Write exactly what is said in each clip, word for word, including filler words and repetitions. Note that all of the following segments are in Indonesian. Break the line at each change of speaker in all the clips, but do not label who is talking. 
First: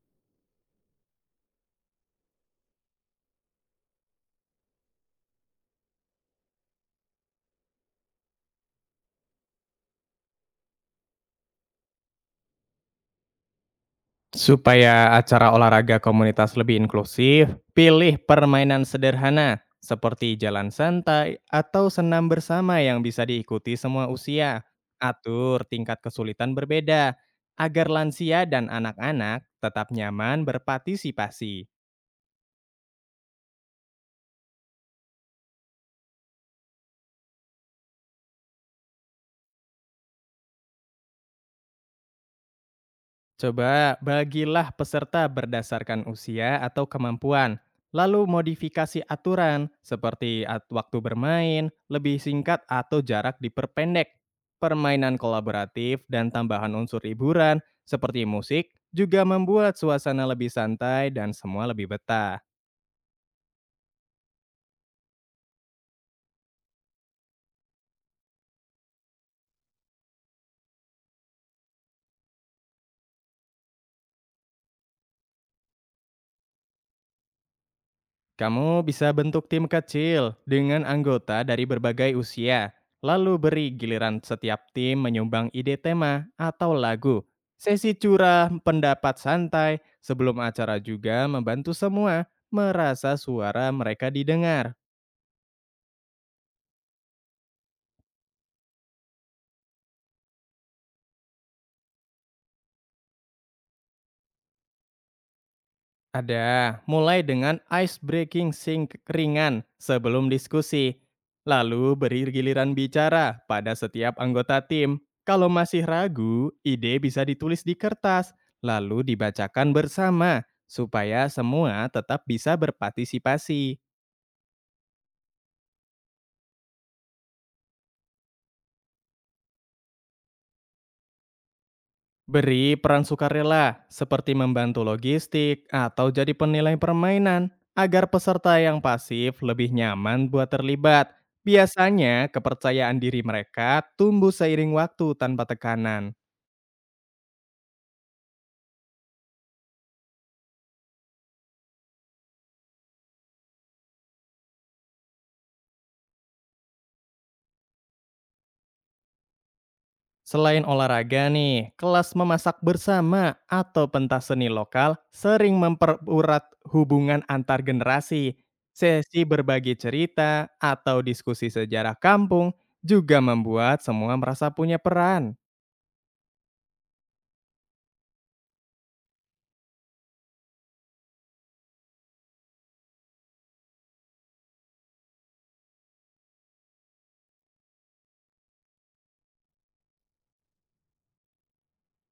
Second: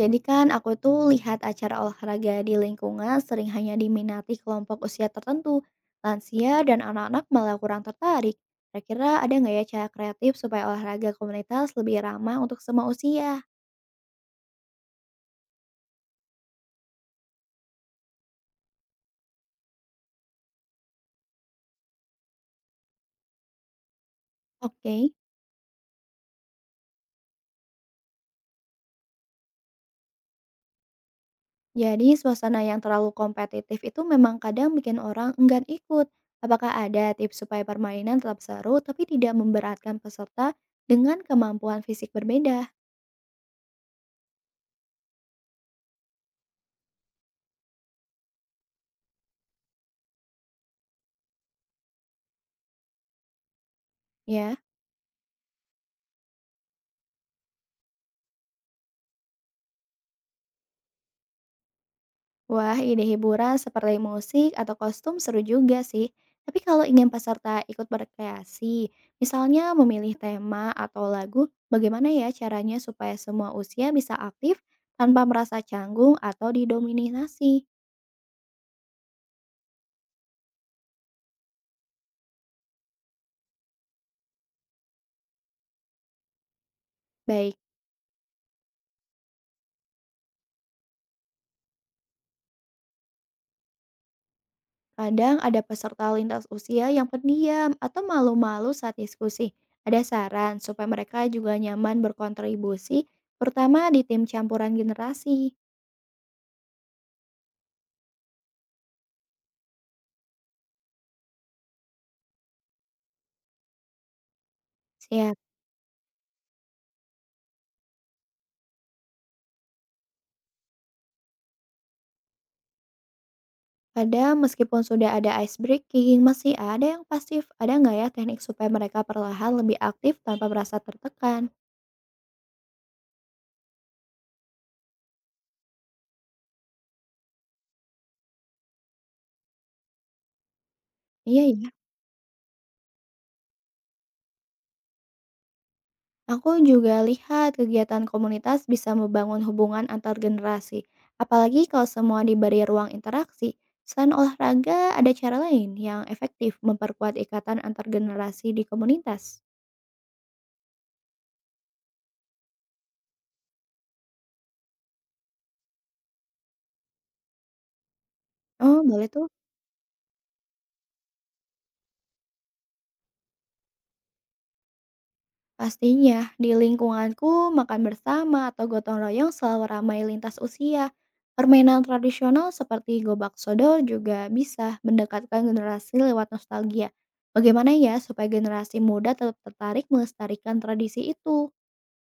Jadi kan aku tuh lihat acara olahraga di lingkungan sering hanya diminati kelompok usia tertentu. Lansia dan anak-anak malah kurang tertarik. Kira-kira ada nggak ya cara kreatif supaya olahraga komunitas lebih ramah untuk semua usia?
Supaya acara olahraga komunitas lebih inklusif, pilih permainan sederhana seperti jalan santai atau senam bersama yang bisa diikuti semua usia.
Oke,
Atur tingkat kesulitan berbeda agar lansia dan anak-anak tetap nyaman berpartisipasi.
jadi suasana yang terlalu kompetitif itu memang kadang bikin orang enggan ikut. Apakah ada tips supaya permainan tetap seru tapi tidak memberatkan peserta dengan kemampuan fisik berbeda?
Coba bagilah peserta berdasarkan usia atau kemampuan. Lalu modifikasi aturan seperti at- waktu bermain, lebih singkat atau jarak diperpendek.
Ya.
Permainan kolaboratif dan tambahan unsur hiburan seperti musik juga membuat suasana lebih santai dan semua lebih betah.
Wah, ide hiburan seperti musik atau kostum seru juga sih. Tapi kalau ingin peserta ikut berkreasi, misalnya memilih tema atau lagu, bagaimana ya caranya supaya semua usia bisa aktif tanpa merasa canggung atau didominasi?
Kamu bisa bentuk tim kecil dengan anggota dari berbagai usia, lalu beri giliran setiap tim menyumbang ide tema atau lagu.
Baik,
Sesi curah pendapat santai sebelum acara juga membantu semua merasa suara mereka didengar.
kadang ada peserta lintas usia yang pendiam atau malu-malu saat diskusi. Ada saran supaya mereka juga nyaman berkontribusi, terutama di tim campuran generasi.
Ada, mulai dengan ice breaking sing ringan sebelum diskusi. Lalu beri giliran bicara pada setiap anggota tim.
Siap.
Kalau masih ragu, ide bisa ditulis di kertas, lalu dibacakan bersama supaya semua tetap bisa berpartisipasi.
Kadang meskipun sudah ada ice breaking, masih ada yang pasif. Ada nggak ya teknik supaya mereka perlahan lebih aktif tanpa merasa tertekan?
Beri peran sukarela, seperti membantu logistik atau jadi penilai permainan, agar peserta yang pasif lebih nyaman buat terlibat.
Iya ya,
Biasanya, kepercayaan diri mereka tumbuh seiring waktu tanpa tekanan.
aku juga lihat kegiatan komunitas bisa membangun hubungan antar generasi. Apalagi kalau semua diberi ruang interaksi. Selain olahraga, ada cara lain yang efektif memperkuat ikatan antar generasi di komunitas.
Selain olahraga nih, kelas memasak bersama atau pentas seni lokal sering mempererat hubungan antar generasi.
Oh, boleh
Sesi
tuh.
berbagi cerita atau diskusi sejarah kampung juga membuat semua merasa punya peran.
Pastinya, di lingkunganku makan bersama atau gotong royong selalu ramai lintas usia. Permainan tradisional seperti gobak sodor juga bisa mendekatkan generasi lewat nostalgia. Bagaimana ya supaya generasi muda tetap tertarik melestarikan tradisi itu?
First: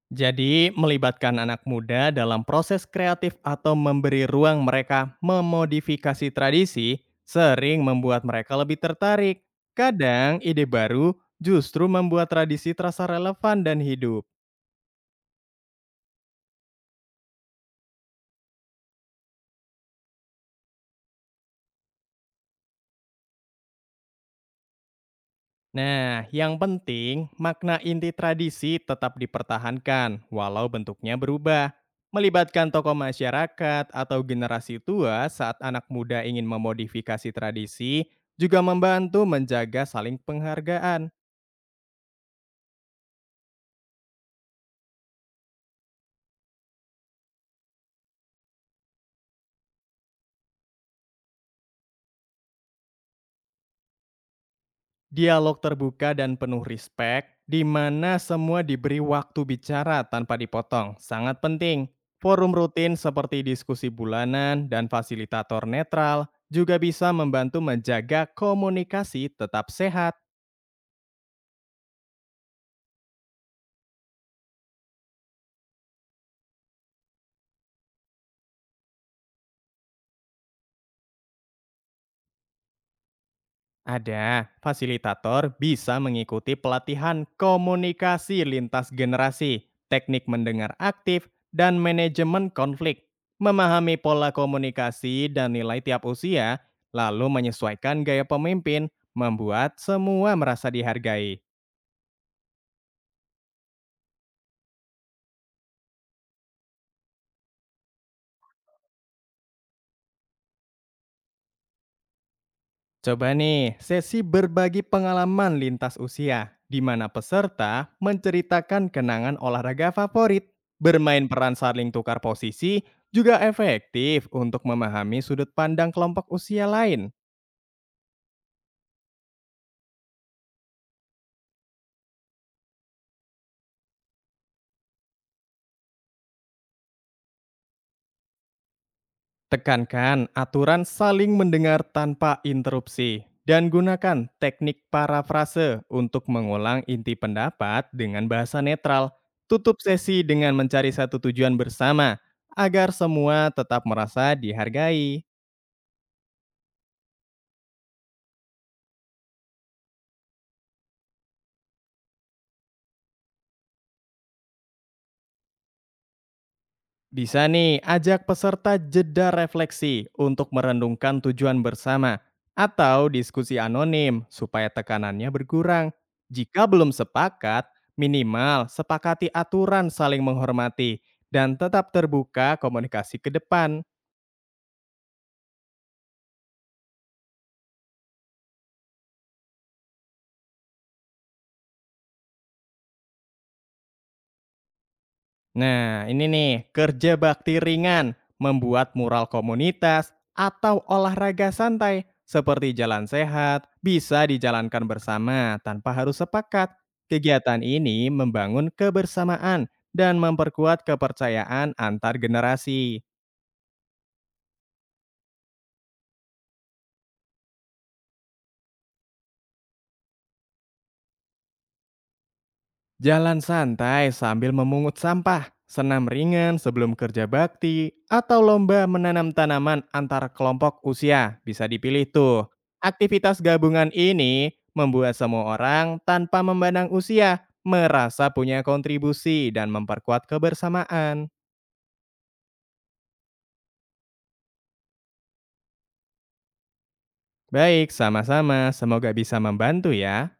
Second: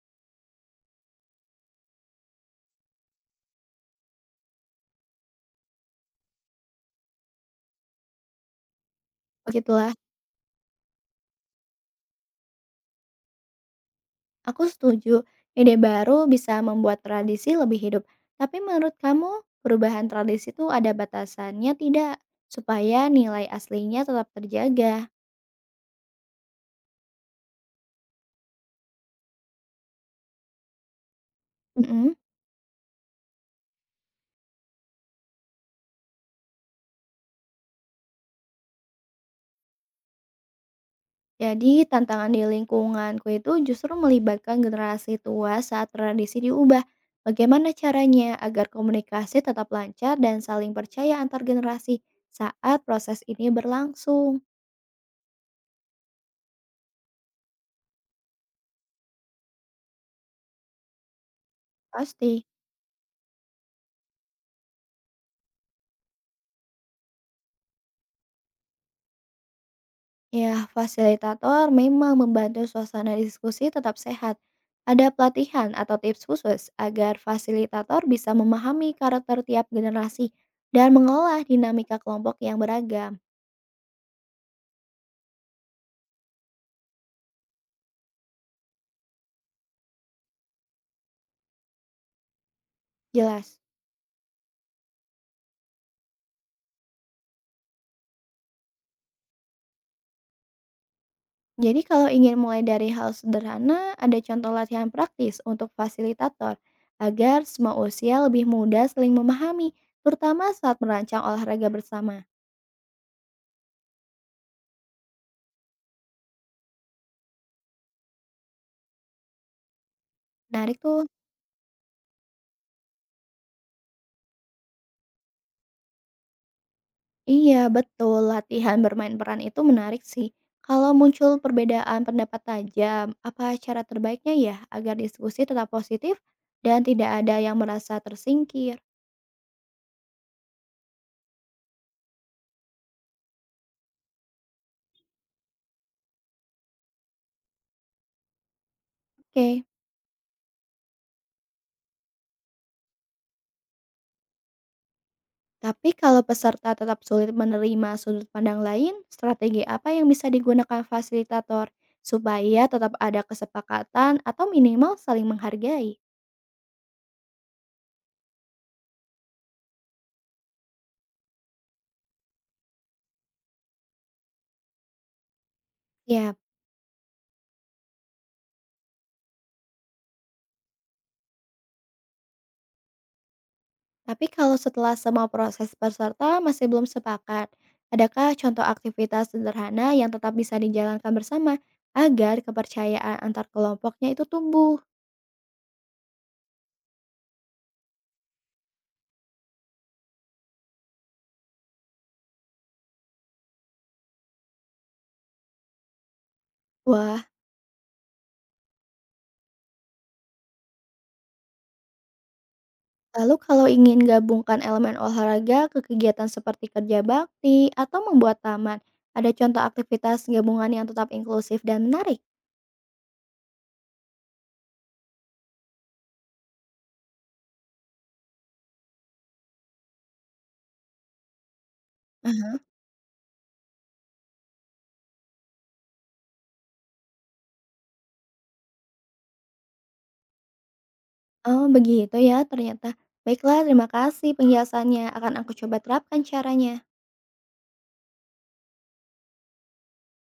Jadi, melibatkan anak muda dalam proses kreatif atau memberi ruang mereka memodifikasi tradisi sering membuat mereka lebih tertarik.
Begitulah,
Kadang, ide baru justru membuat tradisi terasa relevan dan hidup.
aku setuju. Ide baru bisa membuat tradisi lebih hidup. Tapi menurut kamu, perubahan tradisi itu ada batasannya tidak? Supaya nilai aslinya tetap terjaga.
Nah, yang penting, makna inti tradisi tetap dipertahankan, walau bentuknya berubah.
Mm.
Melibatkan tokoh masyarakat atau generasi tua saat anak muda ingin memodifikasi tradisi juga membantu menjaga saling penghargaan.
Jadi, tantangan di lingkunganku itu justru melibatkan generasi tua saat tradisi diubah. Bagaimana caranya agar komunikasi tetap lancar dan saling percaya antar generasi saat proses ini berlangsung?
Dialog terbuka dan penuh respek, di mana semua diberi waktu bicara tanpa dipotong, sangat penting.
Pasti.
Forum rutin seperti diskusi bulanan dan fasilitator netral juga bisa membantu menjaga komunikasi tetap sehat.
Ya, fasilitator memang membantu suasana diskusi tetap sehat. Ada pelatihan atau tips khusus agar fasilitator bisa memahami karakter tiap generasi dan mengelola dinamika kelompok yang beragam.
Ada, fasilitator bisa mengikuti pelatihan komunikasi lintas generasi, teknik mendengar aktif, dan manajemen konflik.
Jelas.
Memahami pola komunikasi dan nilai tiap usia, lalu menyesuaikan gaya pemimpin, membuat semua merasa dihargai.
Jadi kalau ingin mulai dari hal sederhana, ada contoh latihan praktis untuk fasilitator agar semua usia lebih mudah saling memahami, terutama saat merancang olahraga bersama.
Coba nih, sesi berbagi pengalaman lintas usia, di mana peserta menceritakan kenangan olahraga favorit.
Menarik tuh.
Bermain peran saling tukar posisi juga efektif untuk memahami sudut pandang kelompok usia lain.
Iya, betul. Latihan bermain peran itu menarik sih. Kalau muncul perbedaan pendapat tajam, apa cara terbaiknya ya agar diskusi tetap positif dan tidak ada yang merasa tersingkir?
Tekankan aturan saling mendengar tanpa interupsi dan gunakan teknik parafrase untuk mengulang inti pendapat dengan bahasa netral.
Oke.
Tutup sesi dengan mencari satu tujuan bersama agar semua tetap merasa dihargai.
Tapi kalau peserta tetap sulit menerima sudut pandang lain, strategi apa yang bisa digunakan fasilitator supaya tetap ada kesepakatan atau minimal saling menghargai?
Bisa nih ajak peserta jeda refleksi untuk merenungkan tujuan bersama atau diskusi anonim supaya tekanannya berkurang.
Ya,
Jika belum sepakat, minimal sepakati aturan saling menghormati dan tetap terbuka komunikasi ke depan.
tapi kalau setelah semua proses peserta masih belum sepakat, adakah contoh aktivitas sederhana yang tetap bisa dijalankan bersama agar kepercayaan antar kelompoknya itu tumbuh?
Nah, ini nih, kerja bakti ringan, membuat mural komunitas, atau olahraga santai seperti jalan sehat bisa dijalankan bersama tanpa harus sepakat.
Wah.
Kegiatan ini membangun kebersamaan dan memperkuat kepercayaan antar generasi.
Lalu kalau ingin gabungkan elemen olahraga ke kegiatan seperti kerja bakti atau membuat taman, ada contoh aktivitas gabungan yang tetap inklusif dan menarik?
Jalan santai sambil memungut sampah, senam ringan sebelum kerja bakti, atau lomba menanam tanaman antar kelompok usia bisa dipilih tuh.
Ah.
Aktivitas gabungan ini membuat semua orang tanpa memandang usia merasa punya kontribusi dan memperkuat kebersamaan.
Oh, begitu ya ternyata. Baiklah, terima kasih penjelasannya. Akan aku coba terapkan caranya.
Baik, sama-sama. Semoga bisa membantu ya.